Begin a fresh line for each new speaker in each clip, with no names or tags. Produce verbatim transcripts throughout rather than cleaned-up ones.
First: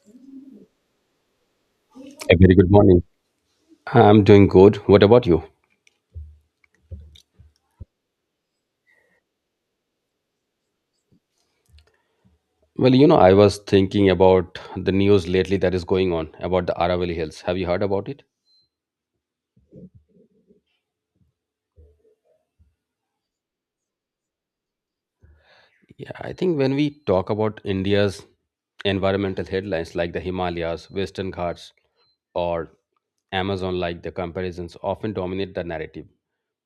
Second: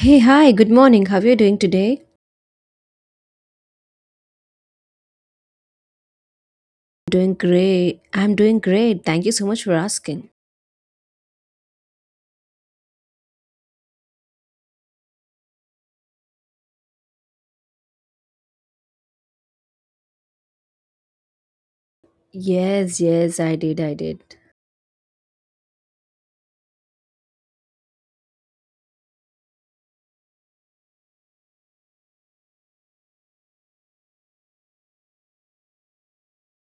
Hey, hi, good morning. How are you doing today?
A very good morning. I'm doing good. What about you?
Doing great. I'm doing great. Thank you so much for asking.
Well, you know, I was thinking about the news lately that is going on about the Aravalli Hills. Have you heard about it?
Yes, yes, I did. I did.
Yeah, I think when we talk about India's environmental headlines like the Himalayas, Western Ghats, or Amazon, like the comparisons often dominate the narrative.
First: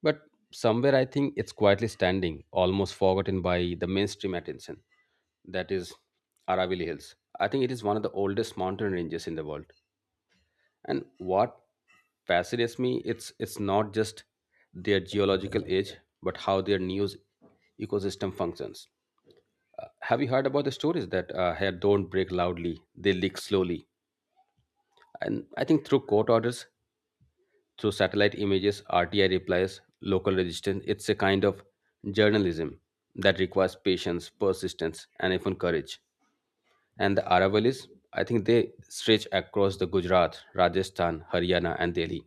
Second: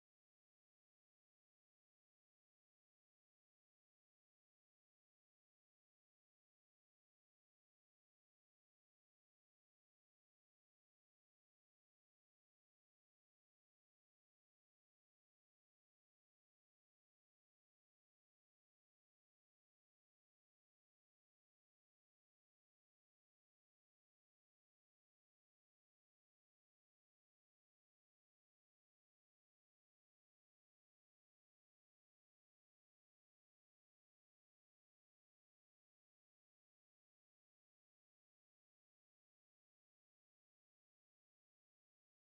But somewhere I think it's quietly standing, almost forgotten by the mainstream attention. That is Aravalli Hills. I think it is one of the oldest mountain ranges in the world. And what fascinates me it's it's not just their geological age, but how their news ecosystem functions. Uh, have you heard about the stories that uh, hair don't break loudly; they leak slowly? And I think through court orders, through satellite images, R T I replies, local resistance, it's a kind of journalism that requires patience, persistence, and even courage. And the Aravalis, I think they stretch across the Gujarat, Rajasthan, Haryana, and Delhi.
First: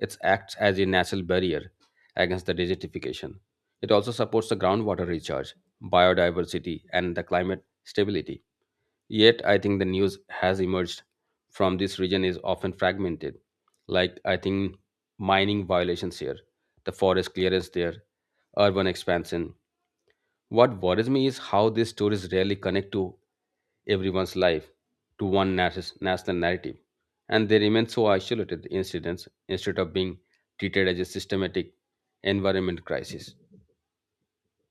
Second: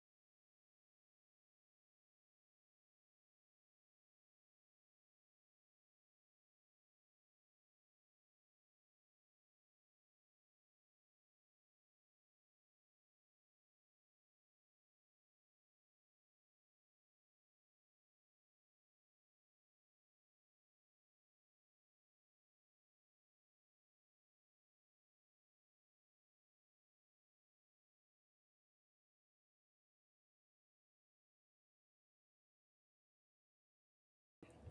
It acts as a natural barrier against the desertification. It also supports the groundwater recharge, biodiversity, and the climate stability. Yet, I think the news has emerged from this region is often fragmented. Like, I think mining violations here, the forest clearance there, urban expansion, what worries me is how these stories rarely connect to everyone's life, to one nas- national narrative, and they remain so isolated incidents instead of being treated as a systematic environment crisis.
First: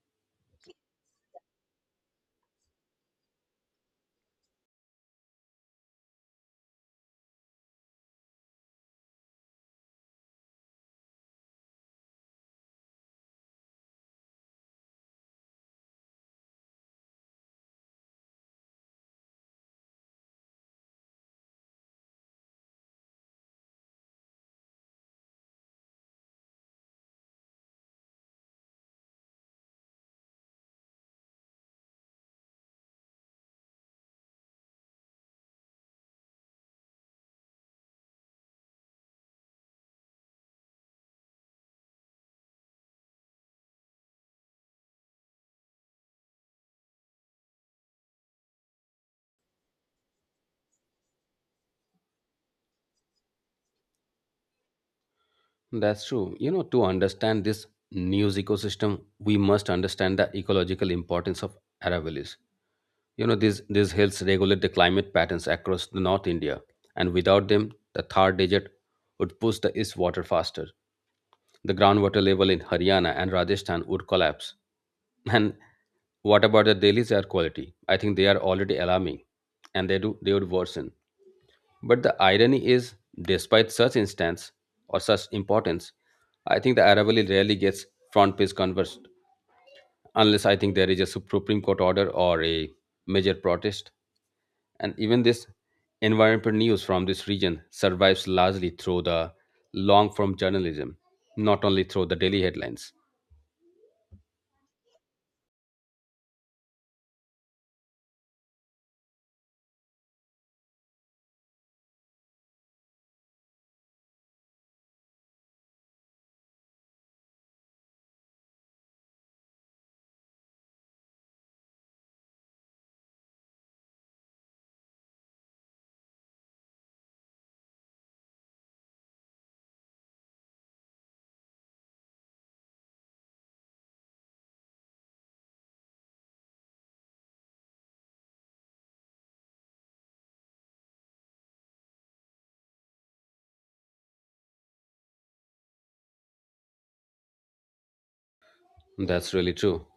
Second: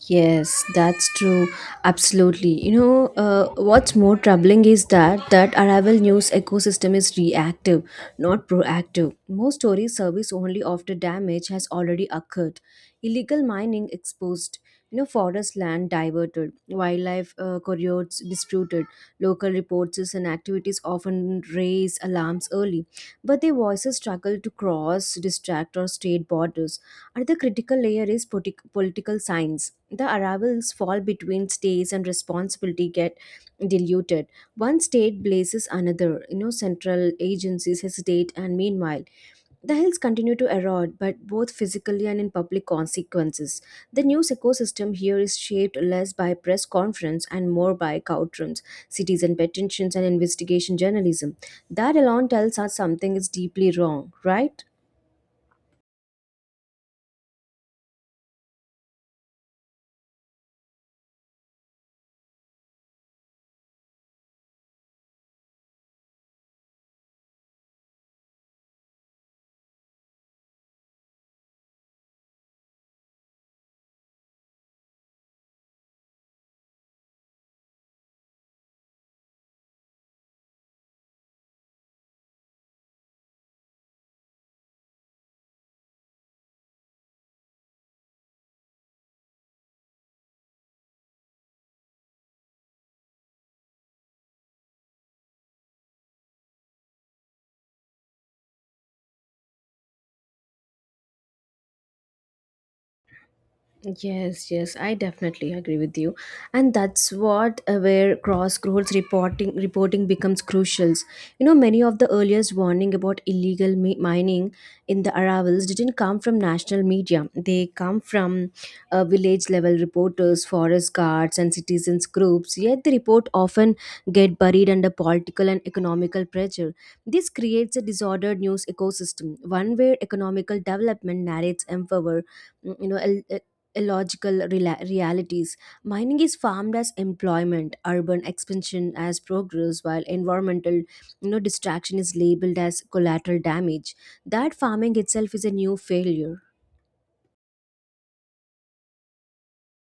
Yes, that's true. Absolutely. You know, uh, what's more troubling is that that arrival news ecosystem is reactive, not proactive. Most stories service only after damage has already occurred. Illegal mining exposed. You know, forest land diverted, wildlife uh, corridors disputed. Local reports and activities often raise alarms early, but their voices struggle to cross, distract, or state borders. Another critical layer is politi- political science. The arrivals fall between states and responsibility get diluted. One state blazes another. You know, central agencies hesitate, and meanwhile, the hills continue to erode, but both physically and in public consequences. The news ecosystem here is shaped less by press conference and more by courtrooms, citizen petitions, and investigation journalism. That alone tells us something is deeply wrong, right?
That's true. You know, to understand this news ecosystem, we must understand the ecological importance of Aravallis. You know, these, these hills regulate the climate patterns across the North India, and without them, the Thar Desert would push the east water faster. The groundwater level in Haryana and Rajasthan would collapse. And what about the Delhi's air quality? I think they are already alarming and they do they would worsen. But the irony is, despite such instance or such importance, I think the Aravalli rarely gets front page conversed unless I think there is a Supreme Court order or a major protest. And even this environmental news from this region survives largely through the long form journalism, not only through the daily headlines.
Yes, yes, I definitely agree with you, and that's what uh, where crossroads reporting reporting becomes crucial. You know, many of the earliest warning about illegal mi- mining in the arrivals didn't come from national media. They come from uh, village level reporters, forest guards, and citizens groups. Yet the report often get buried under political and economical pressure. This creates a disordered news ecosystem, one where economical development narrates empower you know illogical rela- realities. Mining is farmed as employment, urban expansion as progress, while environmental you know, distraction is labeled as collateral damage. That farming itself is a new failure.
That's really true.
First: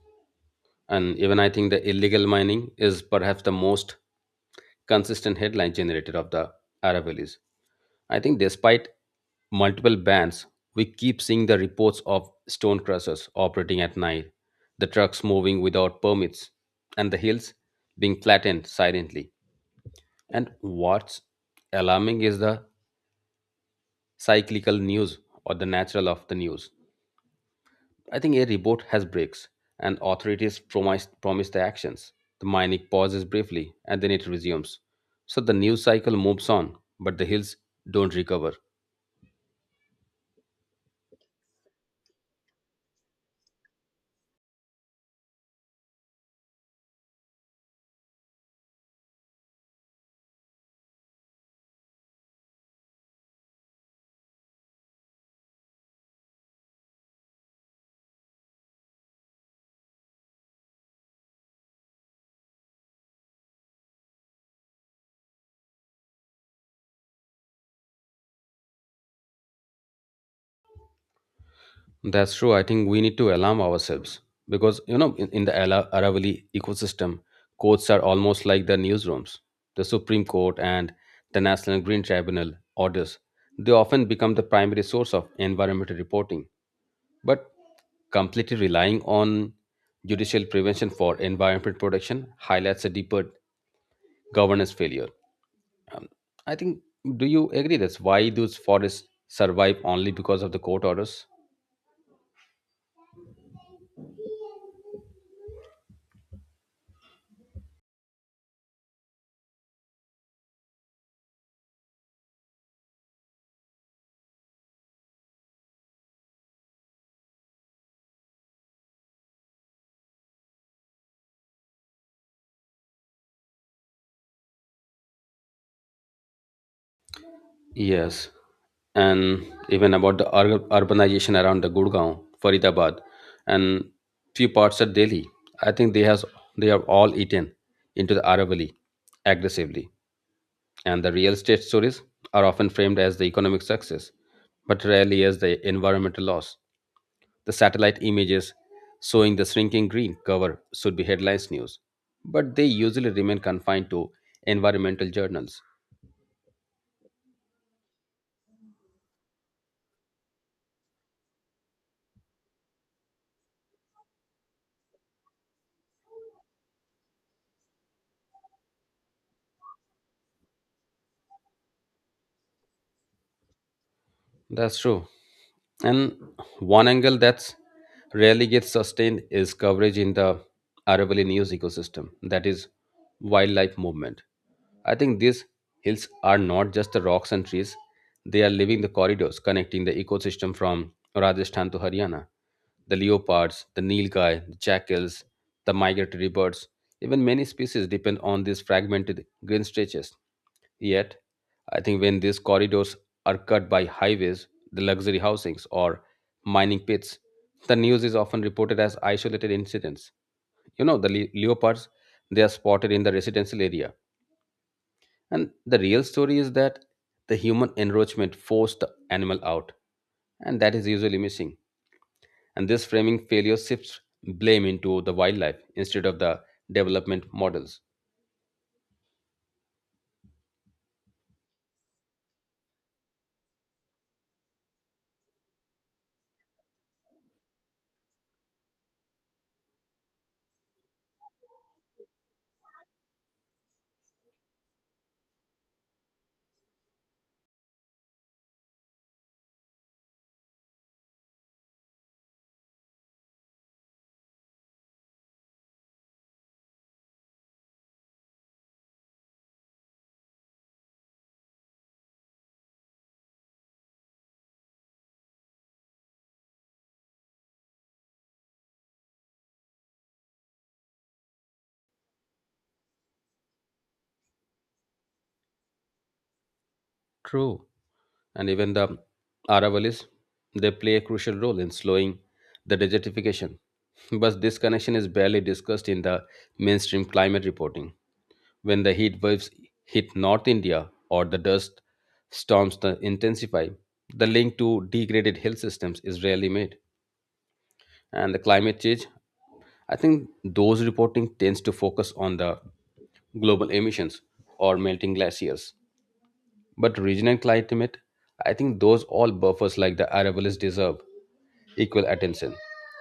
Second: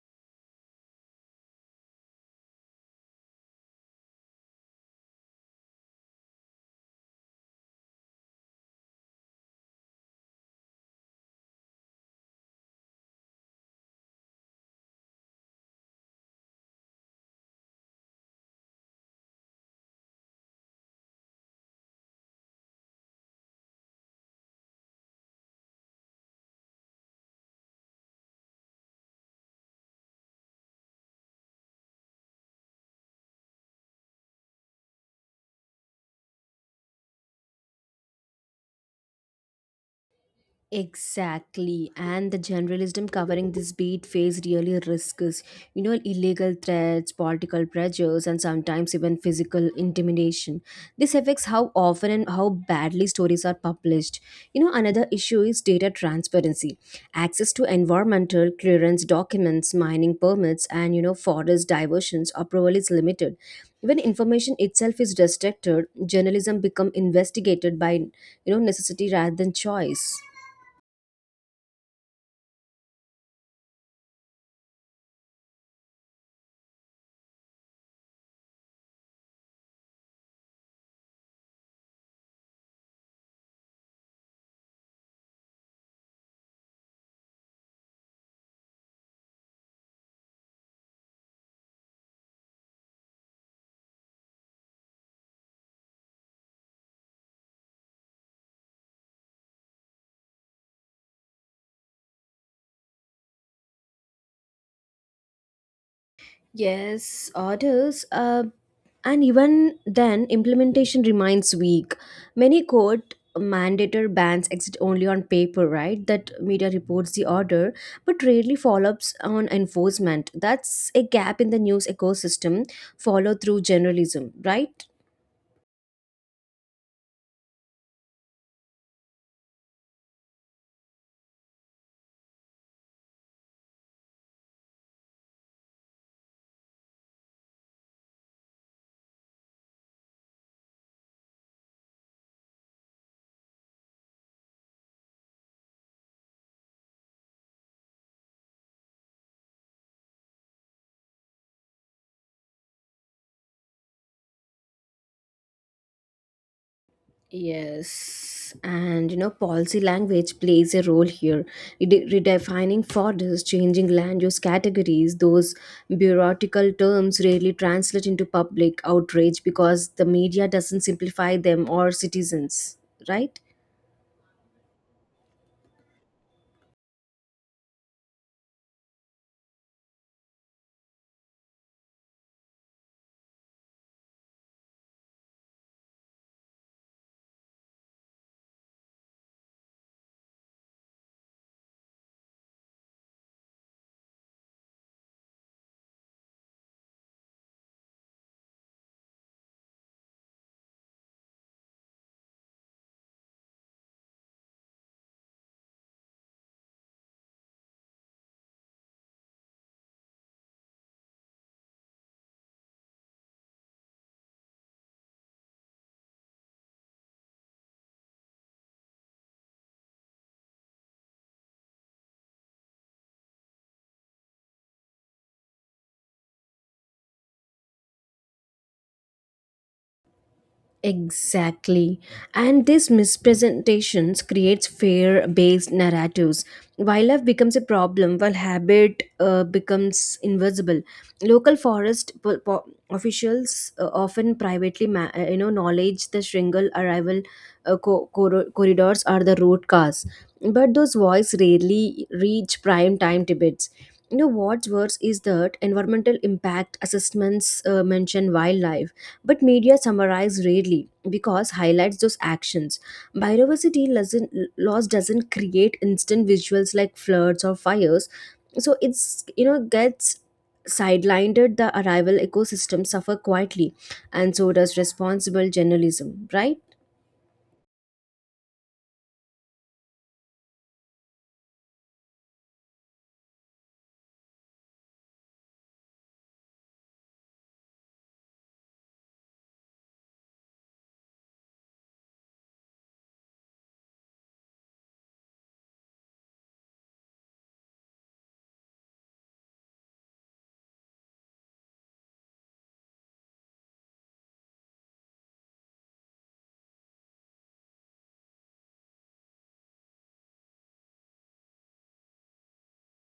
And even I think the illegal mining is perhaps the most consistent headline generator of the Aravallis. I think despite multiple bans, we keep seeing the reports of stone crushers operating at night, the trucks moving without permits, and the hills being flattened silently. And what's alarming is the cyclical news or the natural of the news. I think a report has breaks, and authorities promise, promise the actions. The mining pauses briefly, and then it resumes. So the news cycle moves on, but the hills don't recover.
Exactly, and the generalism covering this beat phase really risks, you know, illegal threats, political pressures, and sometimes even physical intimidation. This affects how often and how badly stories are published. You know, another issue is data transparency. Access to environmental clearance documents, mining permits, and you know, forest diversions approval is limited. When information itself is restricted, journalism become investigated by you know necessity rather than choice.
That's true. I think we need to alarm ourselves because, you know, in, in the Ala- Aravalli ecosystem, courts are almost like the newsrooms. The Supreme Court and the National Green Tribunal orders, they often become the primary source of environmental reporting. But completely relying on judicial prevention for environment protection highlights a deeper governance failure. Um, I think, do you agree that's why those forests survive only because of the court orders?
Yes, orders. Uh, and even then, implementation remains weak. Many court mandator bans exist only on paper, right? That media reports the order, but rarely follow-ups on enforcement. That's a gap in the news ecosystem. Follow through journalism, right?
Yes. And even about the ur- urbanization around the Gurgaon, Faridabad, and few parts of Delhi, I think they has they are all eaten into the Aravalli aggressively. And the real estate stories are often framed as the economic success, but rarely as the environmental loss. The satellite images showing the shrinking green cover should be headlines news, but they usually remain confined to environmental journals.
Yes, and you know, policy language plays a role here. Rede- redefining borders, changing land use categories, those bureaucratic terms rarely translate into public outrage because the media doesn't simplify them or citizens, right?
That's true. And one angle that's rarely gets sustained is coverage in the Aravalli news ecosystem, that is, wildlife movement. I think these hills are not just the rocks and trees, they are living the corridors connecting the ecosystem from Rajasthan to Haryana. The leopards, the nilgai, the jackals, the migratory birds, even many species depend on these fragmented green stretches. Yet, I think when these corridors are cut by highways, the luxury housings, or mining pits, the news is often reported as isolated incidents. You know, the le- leopards, they are spotted in the residential area. And the real story is that the human encroachment forced the animal out, and that is usually missing. And this framing failure shifts blame into the wildlife instead of the development models.
Exactly. And these mispresentations creates fear-based narratives. Wildlife becomes a problem while habit uh, becomes invisible. Local forest po- po- officials uh, often privately ma- uh, you know knowledge the Shringal arrival uh, co- cor- corridors are the root cause. But those voices rarely reach prime time Tibets. You know what's worse is that environmental impact assessments uh, mention wildlife but media summarize rarely because highlights those actions. Biodiversity doesn't, Loss doesn't create instant visuals like floods or fires, so it's you know gets sidelined. The arrival ecosystem suffer quietly, and so does responsible journalism, right?
True. And even the Aravallis, they play a crucial role in slowing the desertification. But this connection is barely discussed in the mainstream climate reporting. When the heat waves hit North India or the dust storms that intensify, the link to degraded hill systems is rarely made. And the climate change, I think those reporting tends to focus on the global emissions or melting glaciers but regional climate, I think those all buffers like the Aravallis deserve equal attention,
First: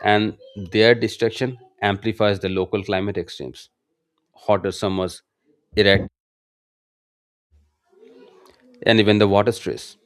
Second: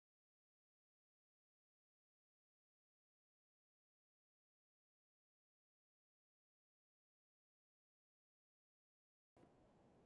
and their destruction amplifies the local climate extremes, hotter summers, erect, and even the water stress.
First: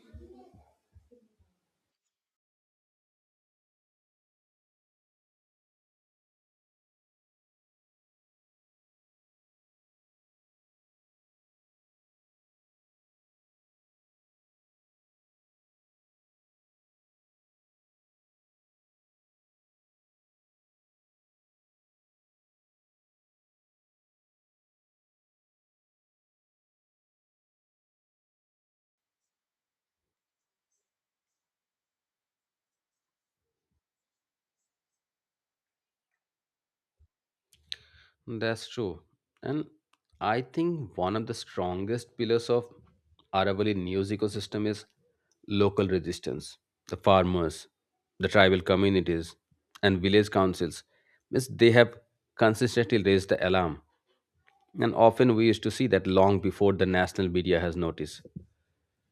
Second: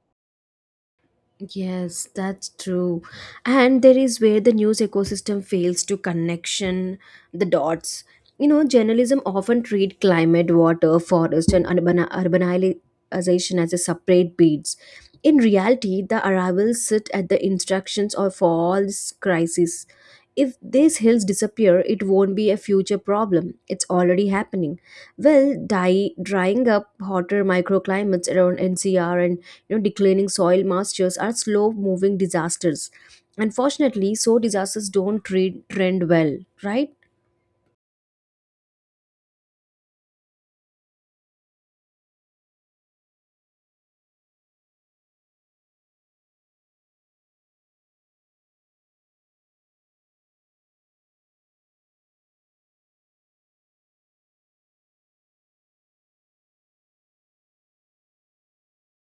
Yes, that's true. And there is where the news ecosystem fails to connection the dots. You know, journalism often treat climate, water, forest, and urban urbanization as a separate beats. In reality, the arrivals sit at the instructions of all these crises. If these hills disappear, it won't be a future problem. It's already happening. Well, die, drying up hotter microclimates around N C R and you know, declining soil moistures are slow moving disasters. Unfortunately, so disasters don't trade, trend well, right?
That's true. And I think one of the strongest pillars of Aravalli news ecosystem is local resistance. The farmers, the tribal communities, and village councils, means they have consistently raised the alarm. And often we used to see that long before the national media has noticed.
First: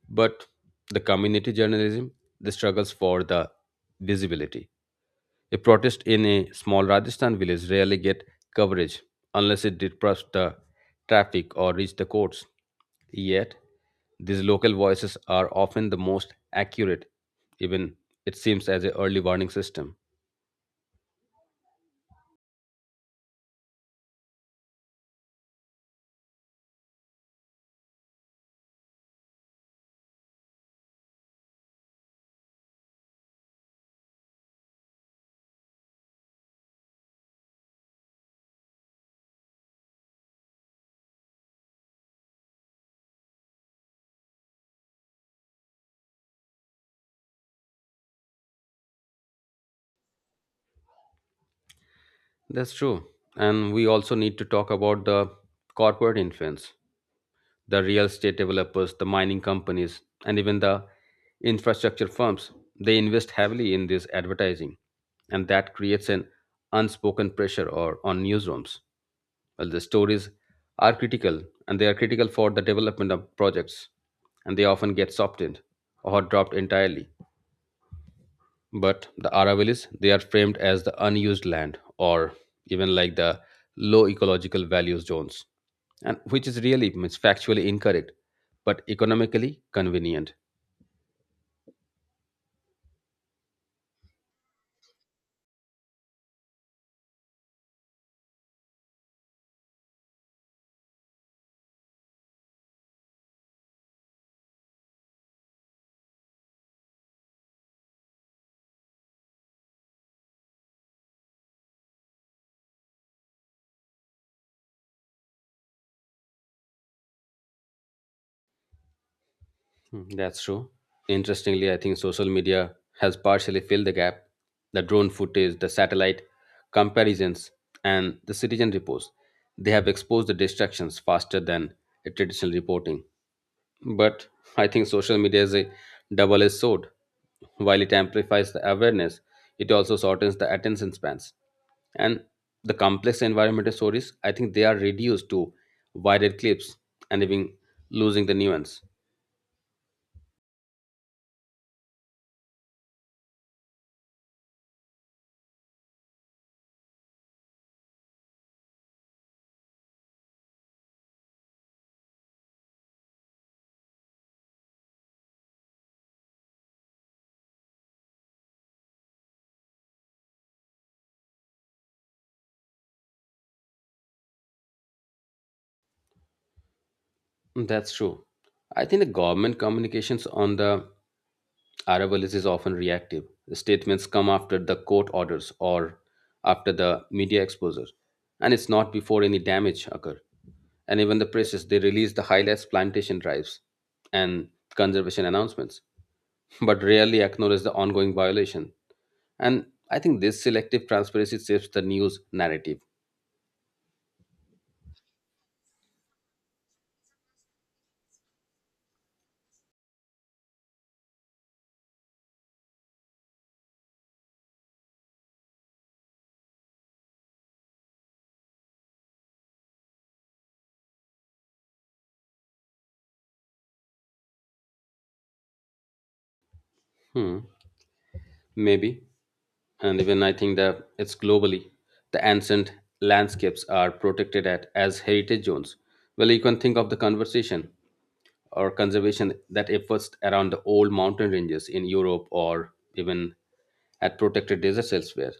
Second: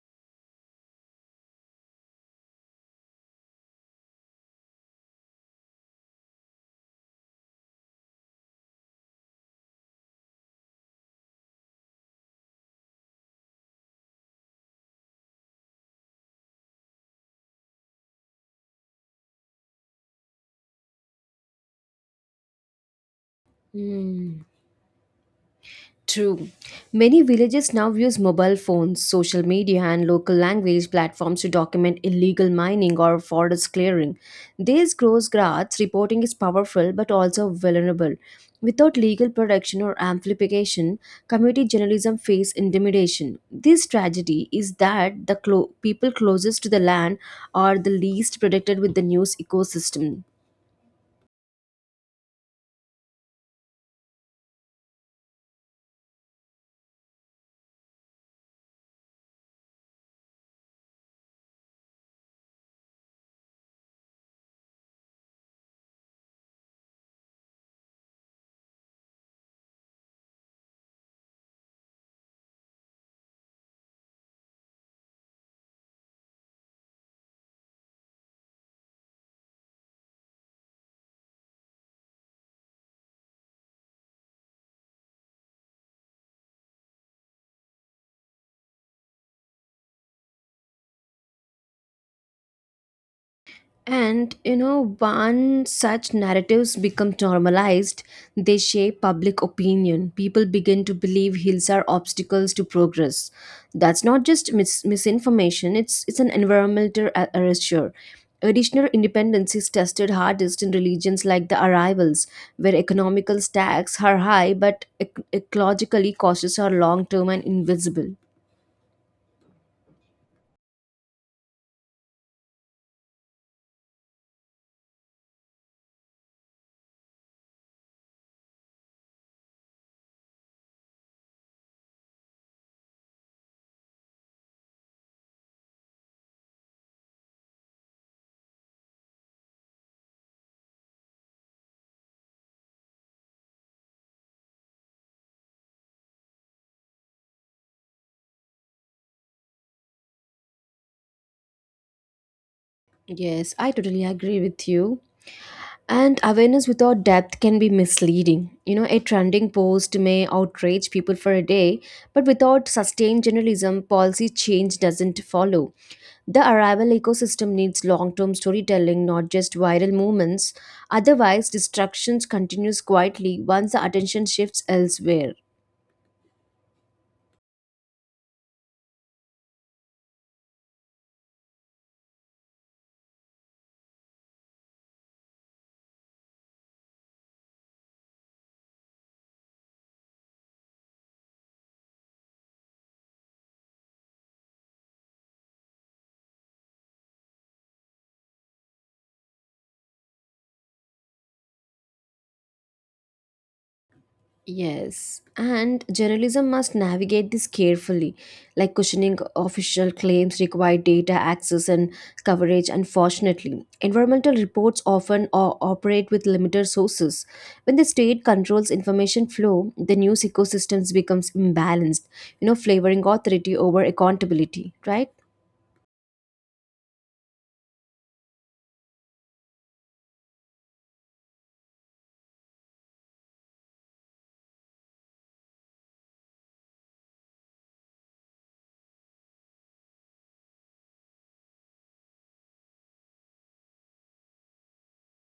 But the community journalism, the struggles for the visibility. A protest in a small Rajasthan village rarely get coverage unless it disrupts the traffic or reach the courts. Yet, these local voices are often the most accurate, even it seems as a early warning system.
True. Many villages now use mobile phones, social media, and local language platforms to document illegal mining or forest clearing. These gross grads reporting is powerful but also vulnerable. Without legal protection or amplification, community journalism face intimidation. This tragedy is that the clo- people closest to the land are the least protected with the news ecosystem.
That's true. And we also need to talk about the corporate influence. The real estate developers, the mining companies, and even the infrastructure firms. They invest heavily in this advertising, and that creates an unspoken pressure or on newsrooms. Well, the stories are critical, and they are critical for the development of projects, and they often get softened or dropped entirely. But the Aravallis, they are framed as the unused land or even like the low ecological values zones, and which is really means factually incorrect, but economically convenient.
And you know, once such narratives become normalized, they shape public opinion. People begin to believe hills are obstacles to progress. That's not just mis- misinformation, it's, it's an environmental a- erasure. Additional independence is tested hardest in religions like the Arrivals, where economical stacks are high but ec- ecologically costs are long term and invisible.
Hmm. That's true. Interestingly, I think social media has partially filled the gap. The drone footage, the satellite comparisons, and the citizen reports. They have exposed the distractions faster than a traditional reporting. But I think social media is a double edged sword. While it amplifies the awareness, it also shortens the attention spans. And the complex environmental stories, I think they are reduced to viral clips and even losing the nuance.
Yes, I totally agree with you. And awareness without depth can be misleading. You know, a trending post may outrage people for a day, but without sustained journalism, policy change doesn't follow. The arrival ecosystem needs long term storytelling, not just viral movements. Otherwise, destruction continues quietly once the attention shifts elsewhere.
That's true. I think the government communications on the Aravallis is often reactive. The statements come after the court orders or after the media exposure, and it's not before any damage occur. And even the presses, they release the highlights, plantation drives, and conservation announcements, but rarely acknowledge the ongoing violation. And I think this selective transparency shapes the news narrative.
Yes, and journalism must navigate this carefully, like questioning official claims require data access and coverage. Unfortunately, environmental reports often o- operate with limited sources. When the state controls information flow, the news ecosystems becomes imbalanced, you know, flavoring authority over accountability, right?
Hmm. Maybe. And even I think that it's globally. The ancient landscapes are protected at, as heritage zones. Well, you can think of the conversation or conservation that efforts around the old mountain ranges in Europe or even at protected deserts elsewhere.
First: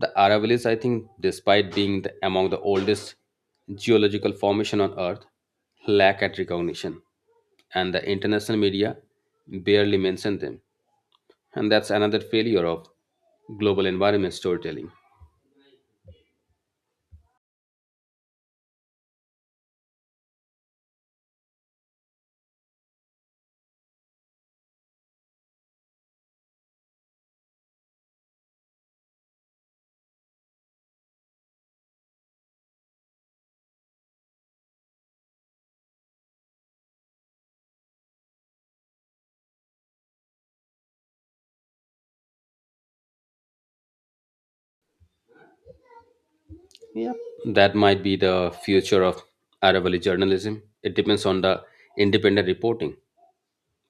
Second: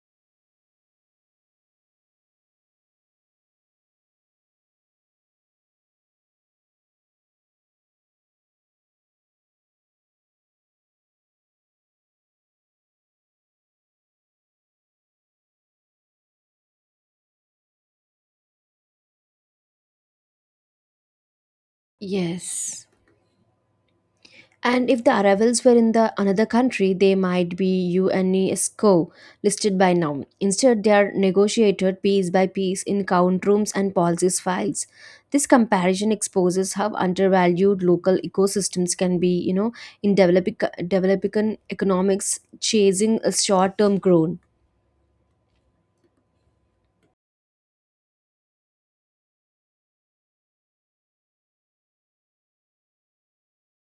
The Aravallis, I think, despite being the, among the oldest geological formation on Earth, lack at recognition, and the international media barely mention them. And that's another failure of global environment storytelling.
Yes. And if the arrivals were in the another country, they might be UNESCO listed by now. Instead, they are negotiated piece by piece in count rooms and policies files. This comparison exposes how undervalued local ecosystems can be, you know, in developing developing economics, chasing a short-term growth.
Yep. That might be the future of Aravalli journalism. It depends on the independent reporting,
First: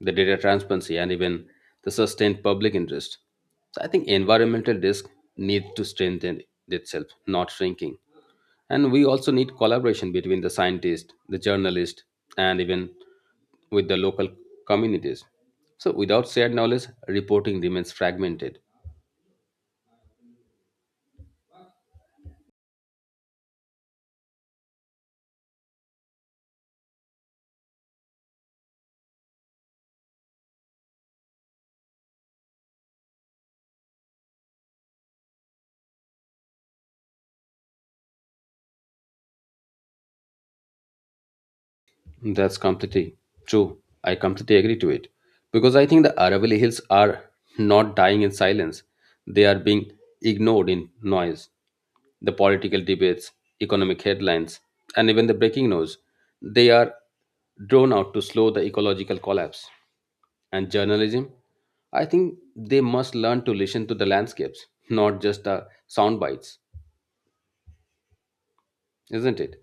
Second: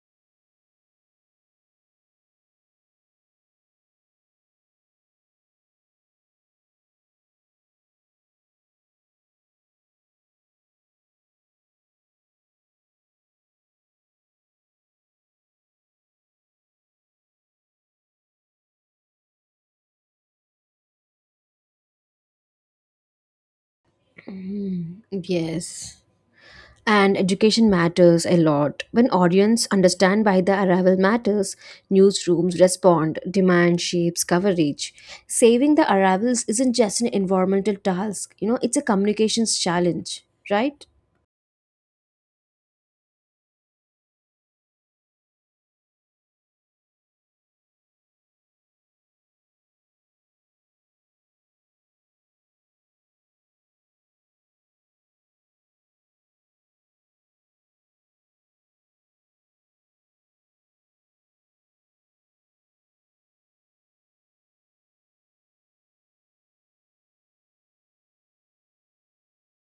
the data transparency, and even the sustained public interest. So I think environmental risk needs to strengthen itself, not shrinking. And we also need collaboration between the scientist, the journalist, and even with the local communities. So without shared knowledge, reporting remains fragmented.
Mm, yes. And education matters a lot. When audience understand why the arrival matters, newsrooms respond. Demand shapes coverage. Saving the arrivals isn't just an environmental task, you know, it's a communications challenge, right?
That's completely true. I completely agree to it. Because I think the Aravalli Hills are not dying in silence, they are being ignored in noise. The political debates, economic headlines, and even the breaking news, they are drawn out to slow the ecological collapse. And journalism, I think they must learn to listen to the landscapes, not just the sound bites, isn't it?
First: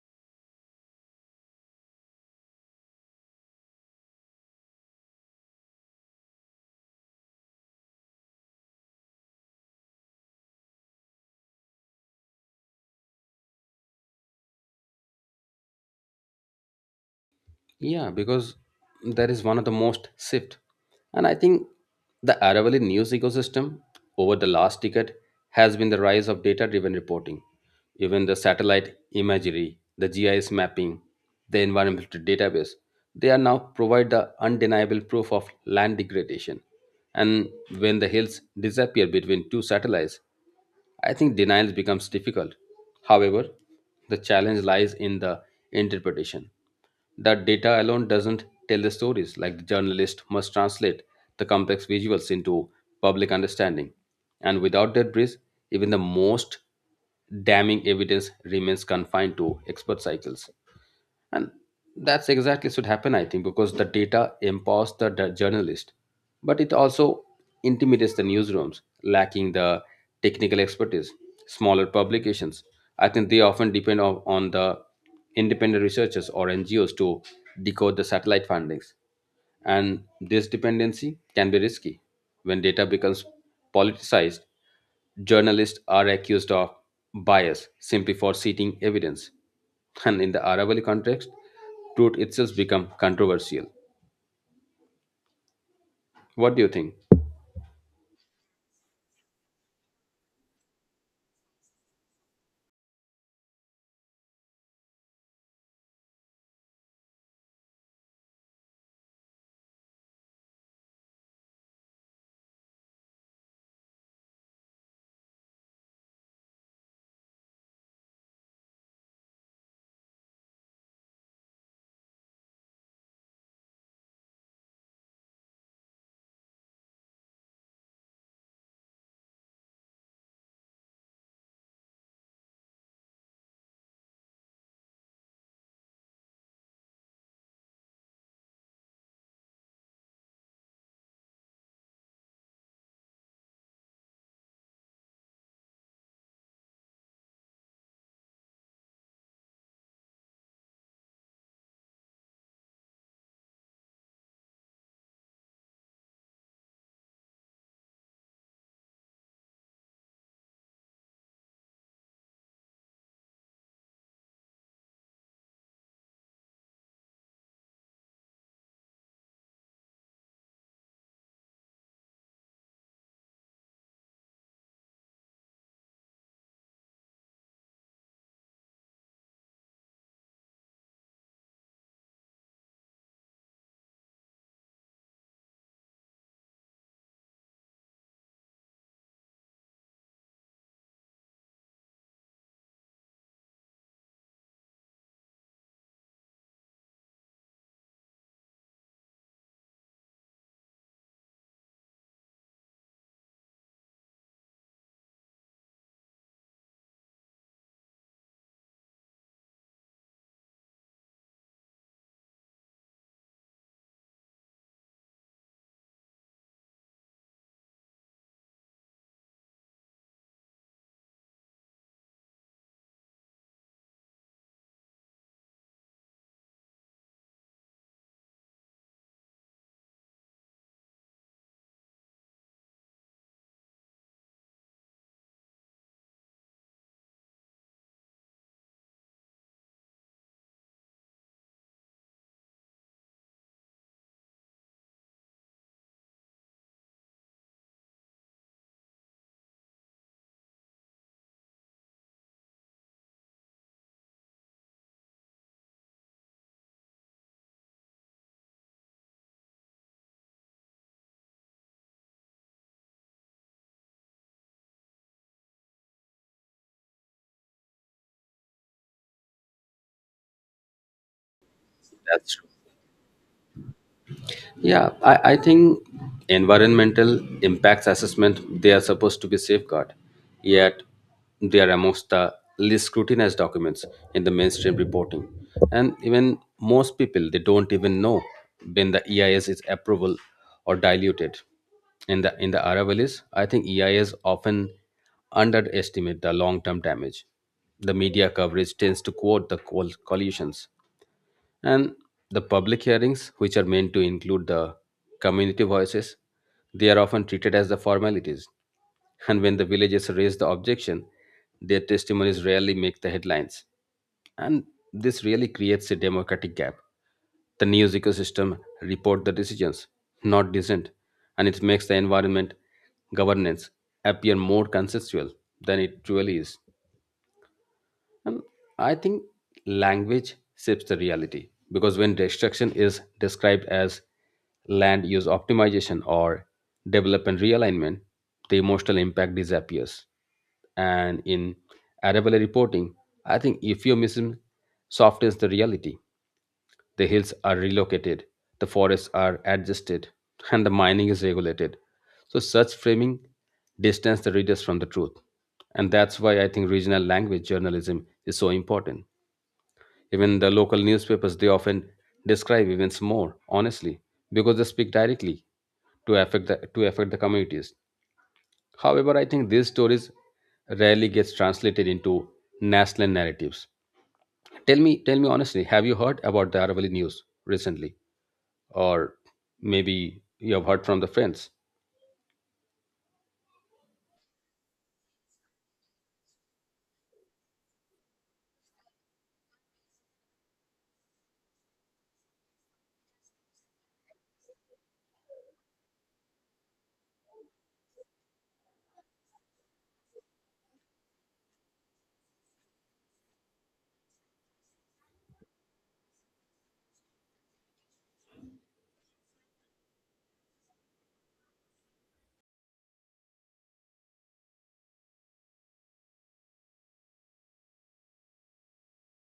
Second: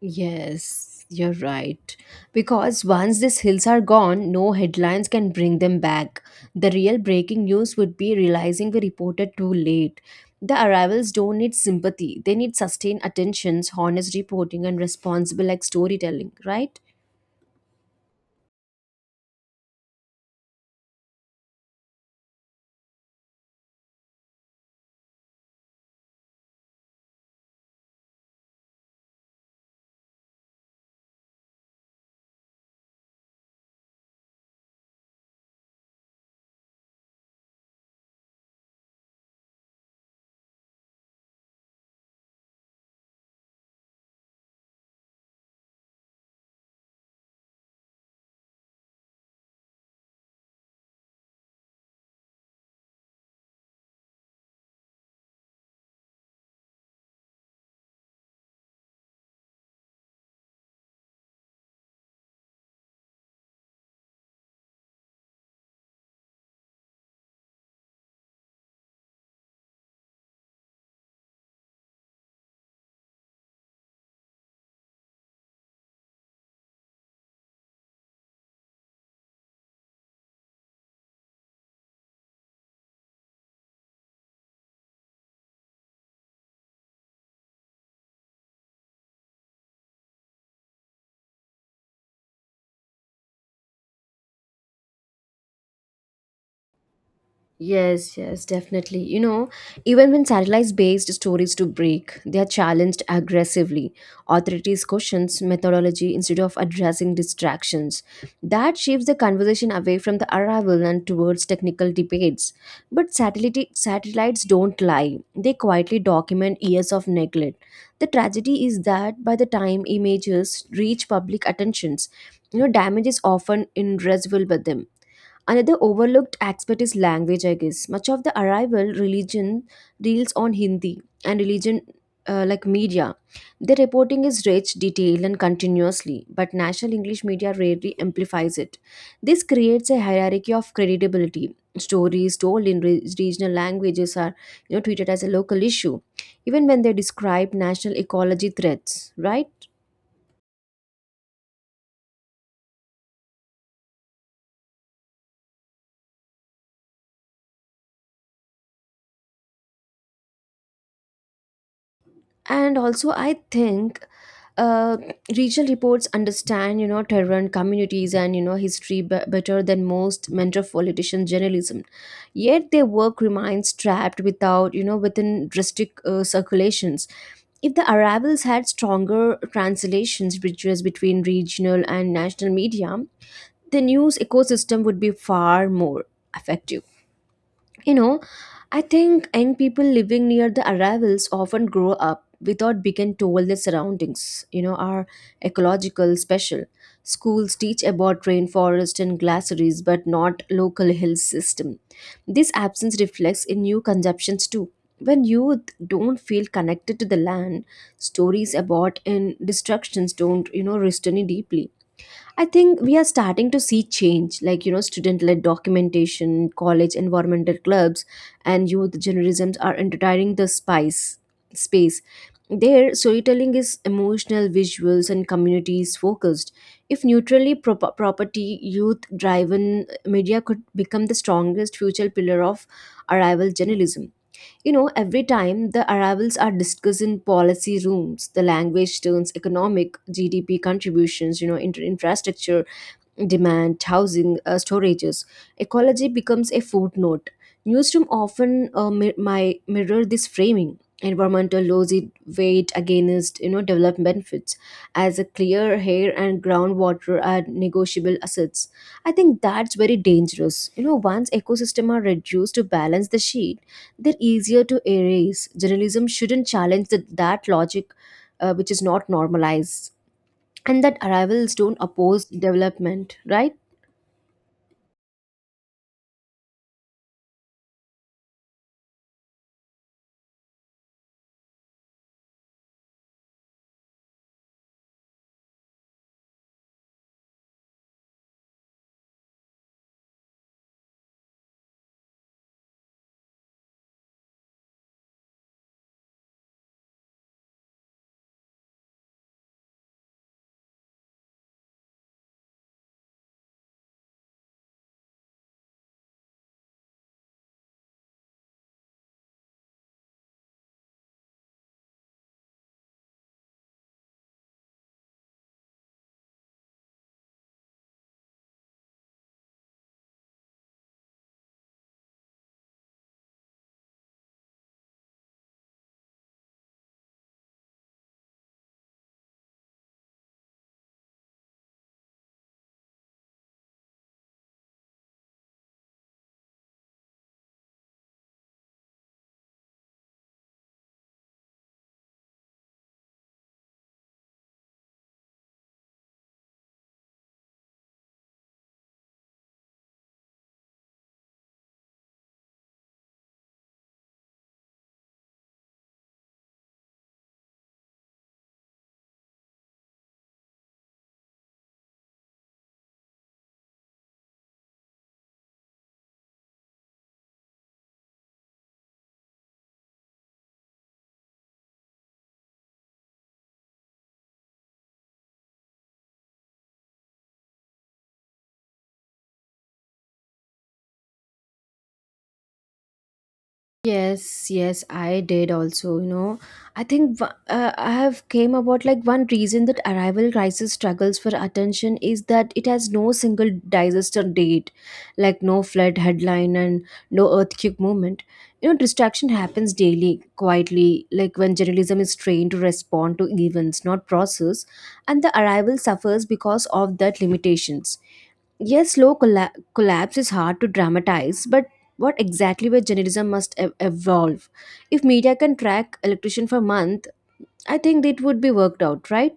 Yes, you're right. Because once these hills are gone, no headlines can bring them back. The real breaking news would be realizing we reported too late. The arrivals don't need sympathy, they need sustained attentions, honest reporting, and responsible like storytelling, right?
Yeah, because that is one of the most shift. And I think the Aravalli news ecosystem over the last decade has been the rise of data driven reporting. Even the satellite imagery, the G I S mapping, the environmental database, they are now provide the undeniable proof of land degradation. And when the hills disappear between two satellites, I think denial becomes difficult. However, the challenge lies in the interpretation. The data alone doesn't tell the stories, like the journalist must translate the complex visuals into public understanding. And without that bridge, even the most damning evidence remains confined to expert cycles. And that's exactly should happen, I think, because the data empowers the d- journalist but it also intimidates the newsrooms lacking the technical expertise. Smaller publications, I think they often depend on, on the independent researchers or N G Os to decode the satellite findings and this dependency can be risky. When data becomes politicized, journalists are accused of bias simply for citing evidence. And in the Aravalli context, truth itself becomes controversial. What do you think?
Yes, yes, definitely. You know, even when satellite-based stories to break, they are challenged aggressively. Authorities questions methodology instead of addressing distractions. That shifts the conversation away from the arrival and towards technical debates. But satellite satellites don't lie. They quietly document years of neglect. The tragedy is that by the time images reach public attentions, you know, damage is often irreversible by them. Another overlooked aspect is language, I guess. Much of the arrival religion deals on Hindi and religion uh, like media. The reporting is rich, detailed, and continuously, but national English media rarely amplifies it. This creates a hierarchy of credibility. Stories told in re- regional languages are, you know, treated as a local issue, even when they describe national ecology threats. Right? And also I think, uh, regional reports understand, you know, terrain, communities and, you know, history b- better than most metropolitan journalism. Yet their work remains trapped without, you know, within restrict uh, circulations. If the arrivals had stronger translations bridges between regional and national media, the news ecosystem would be far more effective. You know, I think young people living near the arrivals often grow up without being told their surroundings, you know, are ecological special. Schools teach about rainforest and glaciers, but not local hill system. This absence reflects in new conceptions too. When youth don't feel connected to the land, stories about and destructions don't, you know, resonate deeply. I think we are starting to see change, like, you know, student led documentation, college environmental clubs, and youth journalisms are entering the spice space. Their storytelling is emotional, visuals, and communities focused. If neutrally prop- property youth driven media could become the strongest future pillar of arrival journalism. You know, every time the arrivals are discussed in policy rooms, the language turns economic, G D P contributions, you know, inter- infrastructure demand, housing, uh, storages. Ecology becomes a footnote. Newsroom often uh, mi- my mirror this framing. Environmental laws it weighed against, you know, development benefits as a clear air and groundwater are negotiable assets. I think that's very dangerous. You know, once ecosystems are reduced to balance the sheet, they're easier to erase. Journalism shouldn't challenge that that logic, uh, which is not normalized, and that arrivals don't oppose
That's true.
development, right?
Yeah, I, I think environmental impacts assessment they are supposed to be safeguard, yet they are amongst the least scrutinized documents in the mainstream reporting. And even most people they don't even know when the E I S is approval or diluted. In the in the Aravallis, I think E I S often underestimate the long term damage. The media coverage tends to quote the col- collisions and the public hearings which are meant to include the community voices they are often treated as the formalities. And when the villagers raise the objection, their testimonies rarely make the headlines, and this really creates a democratic gap. The news ecosystem report the decisions, not dissent, and it makes the environment governance appear more consensual than it truly is. And I think language shapes the reality, because when destruction is described as land use optimization or development realignment, the emotional impact disappears. And in arable reporting, I think euphemism softens the reality. The hills are relocated, the forests are adjusted, and the mining is regulated. So, such framing distance the readers from the truth. And that's why I think regional language journalism is so important. Even the local newspapers, they often describe events more honestly because they speak directly to affect the, to affect the communities. However, I think these stories rarely gets translated into national narratives. Tell me, tell me honestly, have you heard about the Aravalli news recently? Or maybe you have heard from the friends?
Yes, yes, I did also, you know. I think w- uh, I have came about like one reason that arrival crisis struggles for attention is that it has no single disaster date, like no flood headline and no earthquake moment, you know. Distraction happens daily quietly, like when journalism is trained to respond to events not process, and the arrival suffers because of that limitations. Yes, slow colla- collapse is hard to dramatize, but what exactly where journalism must ev- evolve? If media can track electrician for a month, I think it would be worked out, right?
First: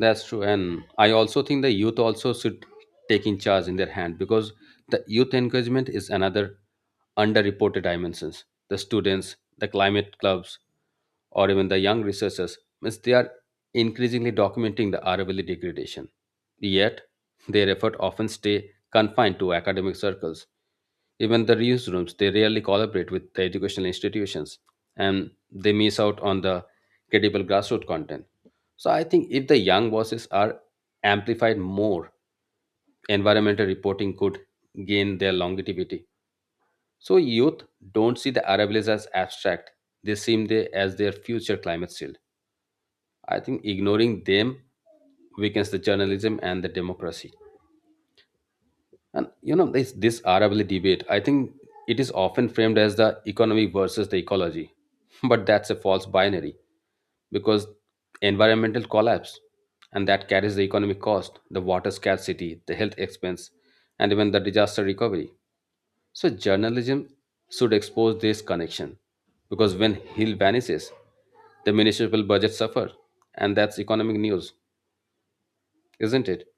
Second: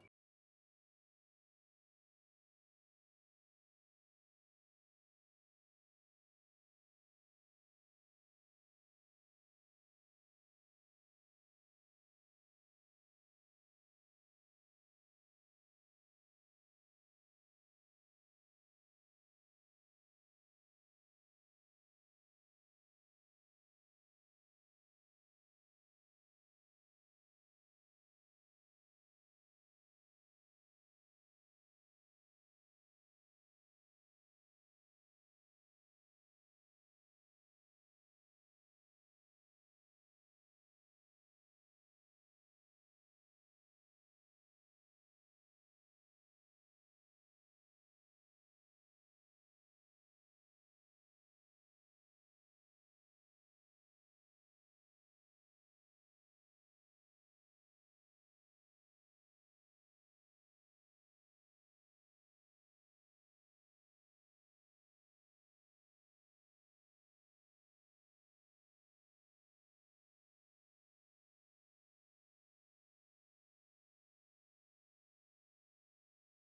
That's true, and I also think the youth also should take in charge in their hand, because the youth encouragement is another underreported dimensions. The students, the climate clubs, or even the young researchers means they are increasingly documenting the R W L degradation, yet their effort often stay confined to academic circles. Even the reuse rooms, they rarely collaborate with the educational institutions, and they miss out on the credible grassroots content. So I think if the young voices are amplified more, environmental reporting could gain their longevity. So youth don't see the arrivals as abstract. They see them as their future climate shield. I think ignoring them weakens the journalism and the democracy. And you know, this this R W A debate, I think it is often framed as the economy versus the ecology. But that's a false binary, because environmental collapse and that carries the economic cost, the water scarcity, the health expense, and even the disaster recovery. So journalism should expose this connection, because when hill vanishes, the municipal budget suffer, and that's economic news, isn't it?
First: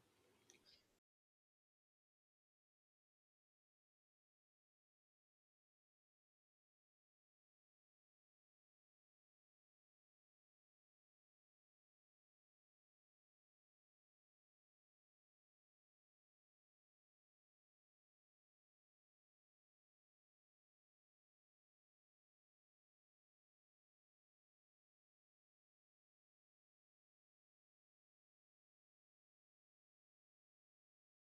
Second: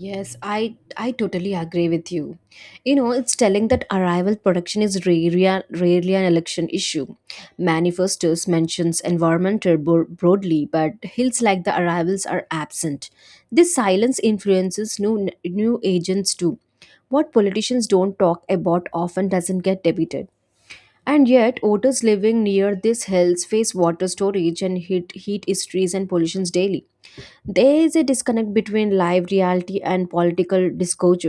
Yes, I I totally agree with you. You know, it's telling that arrival production is rarely, rarely an election issue. Manifestos mentions environment bro- broadly, but hills like the arrivals are absent. This silence influences new new agents too. What politicians don't talk about often doesn't get debated. And yet, voters living near these hills face water storage and heat, heat histories and pollutions daily. There is a disconnect between live reality and political discourse.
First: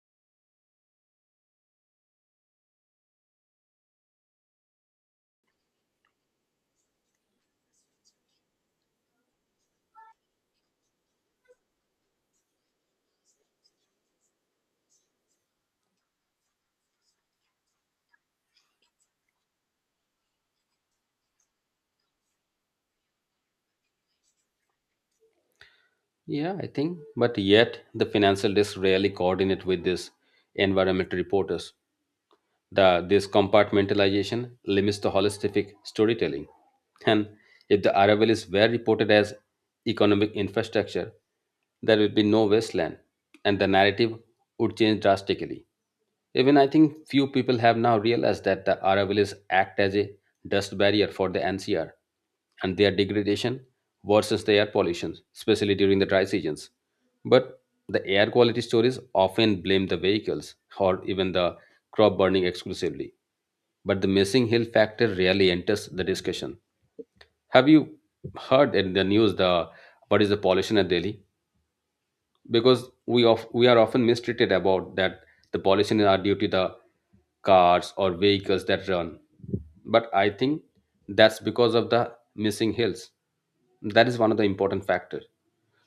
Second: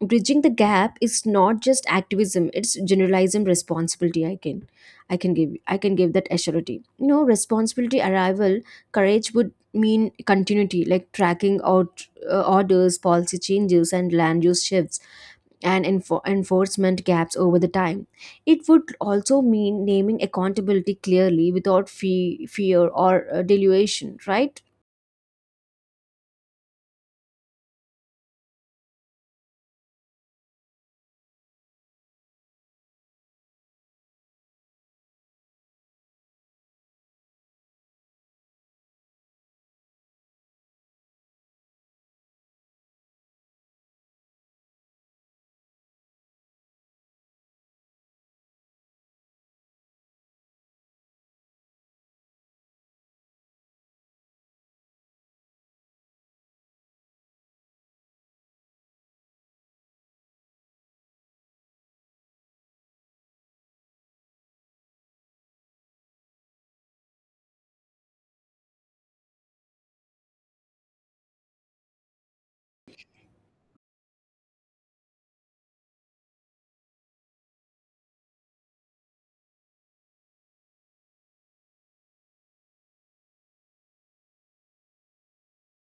Bridging the gap is not just activism; it's generalism responsibility. I can, I can give, I can give that assurity. You know, responsibility arrival courage would mean continuity, like tracking out uh, orders, policy changes, and land use shifts, and enfor- enforcement gaps over the time. It would also mean naming accountability clearly without fe- fear or uh, delusion. Right?
Yeah, I think. But yet, the financial desk rarely coordinate with this environmental reporters. The, this compartmentalization limits the holistic storytelling. And if the arrival is well reported as economic infrastructure, there will be no wasteland, and the narrative would change drastically. Even I think few people have now realized that the Aravallis act as a dust barrier for the N C R, and their degradation versus the air pollution, especially during the dry seasons. But the air quality stories often blame the vehicles or even the crop burning exclusively, but the missing hill factor rarely enters the discussion. Have you heard in the news the what is the pollution at Delhi? Because we of we are often mistreated about that the pollution are due to the cars or vehicles that run, but I think that's because of the missing hills. That is one of the important factors.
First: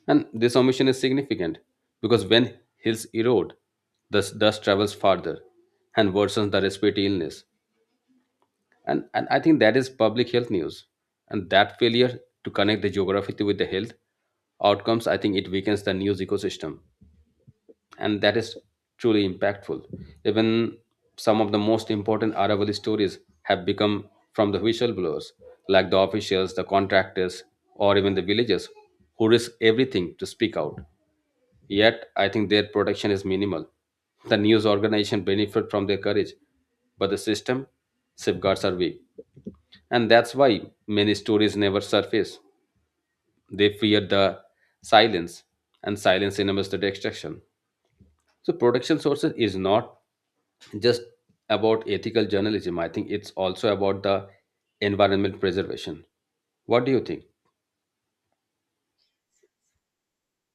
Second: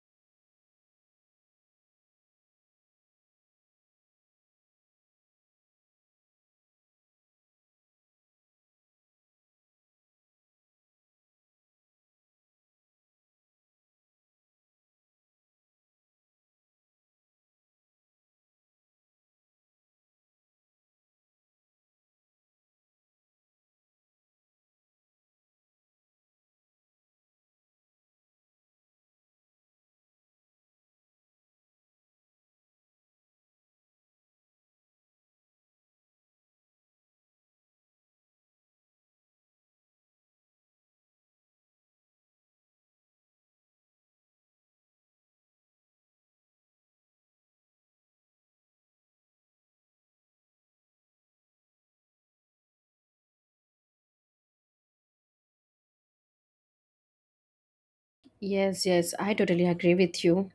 And this omission is significant, because when hills erode, the s- dust travels farther and worsens the respiratory illness. and and I think that is public health news, and that failure to connect the geography to- with the health outcomes, I think it weakens the news ecosystem, and that is truly impactful. Even some of the most important Aravalli stories have become from the whistleblowers, like the officials, the contractors, or even the villagers who risk everything to speak out. Yet I think their protection is minimal. The news organization benefit from their courage, but the system safeguards are weak, and that's why many stories never surface. They fear the silence, and silence enables the destruction. So, production sources is not just about ethical journalism. I think it's also about the environment preservation. What do you think?
Yes, yes, I totally agree with you.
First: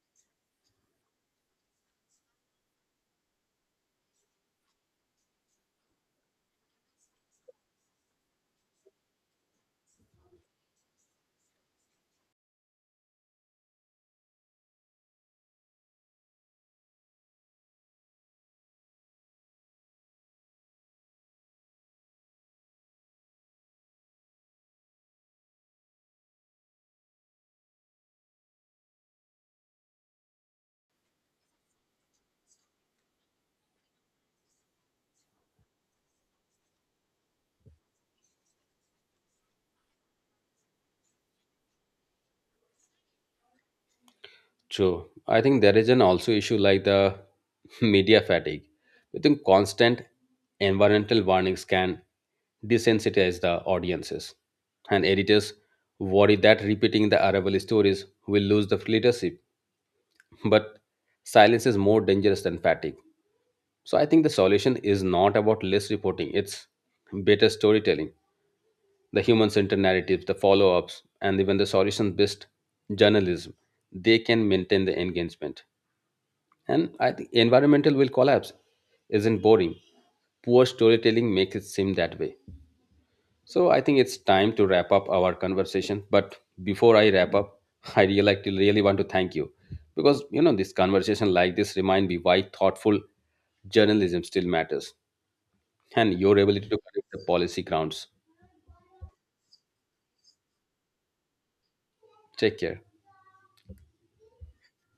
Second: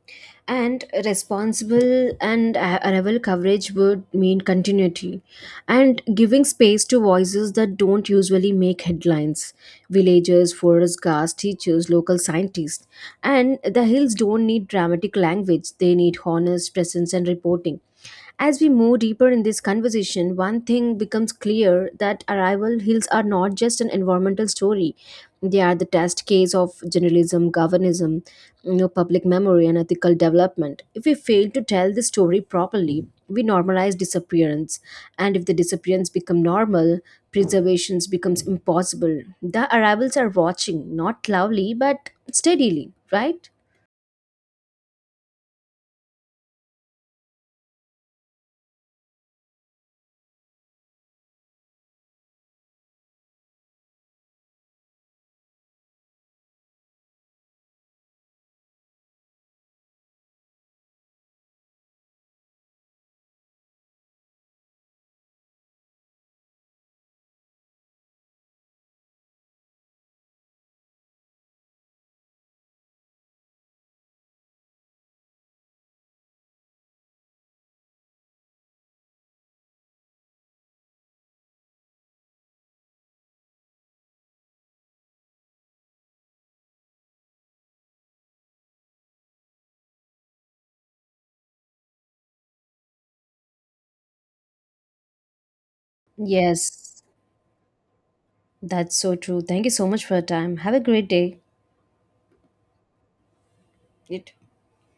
And responsible and a- arrival coverage would mean continuity and giving space to voices that don't usually make headlines: villagers, forest guards, teachers, local scientists. And the hills don't need dramatic language, they need honest presence and reporting. As we move deeper in this conversation, one thing becomes clear, that arrival hills are not just an environmental story. They are the test case of journalism, governism, you know, public memory, and ethical development. If we fail to tell the story properly, we normalize disappearance. And if the disappearance become normal, preservations becomes impossible. The arrivals are watching, not loudly, but steadily, right?
True. I think there is an also issue like the media fatigue. I think constant environmental warnings can desensitize the audiences. And editors worry that repeating the arrival stories will lose the leadership. But silence is more dangerous than fatigue. So I think the solution is not about less reporting, it's better storytelling. The human centered narratives, the follow ups, and even the solution based journalism. They can maintain the engagement. And I think environmental will collapse isn't boring. Poor storytelling makes it seem that way. So I think it's time to wrap up our conversation. But before I wrap up, I really, really want to thank you, because you know this conversation like this remind me why thoughtful journalism still matters, and your ability to
Yes,
connect the policy grounds.
that's so true. Thank you so much for your time. Have a great day.
Take care.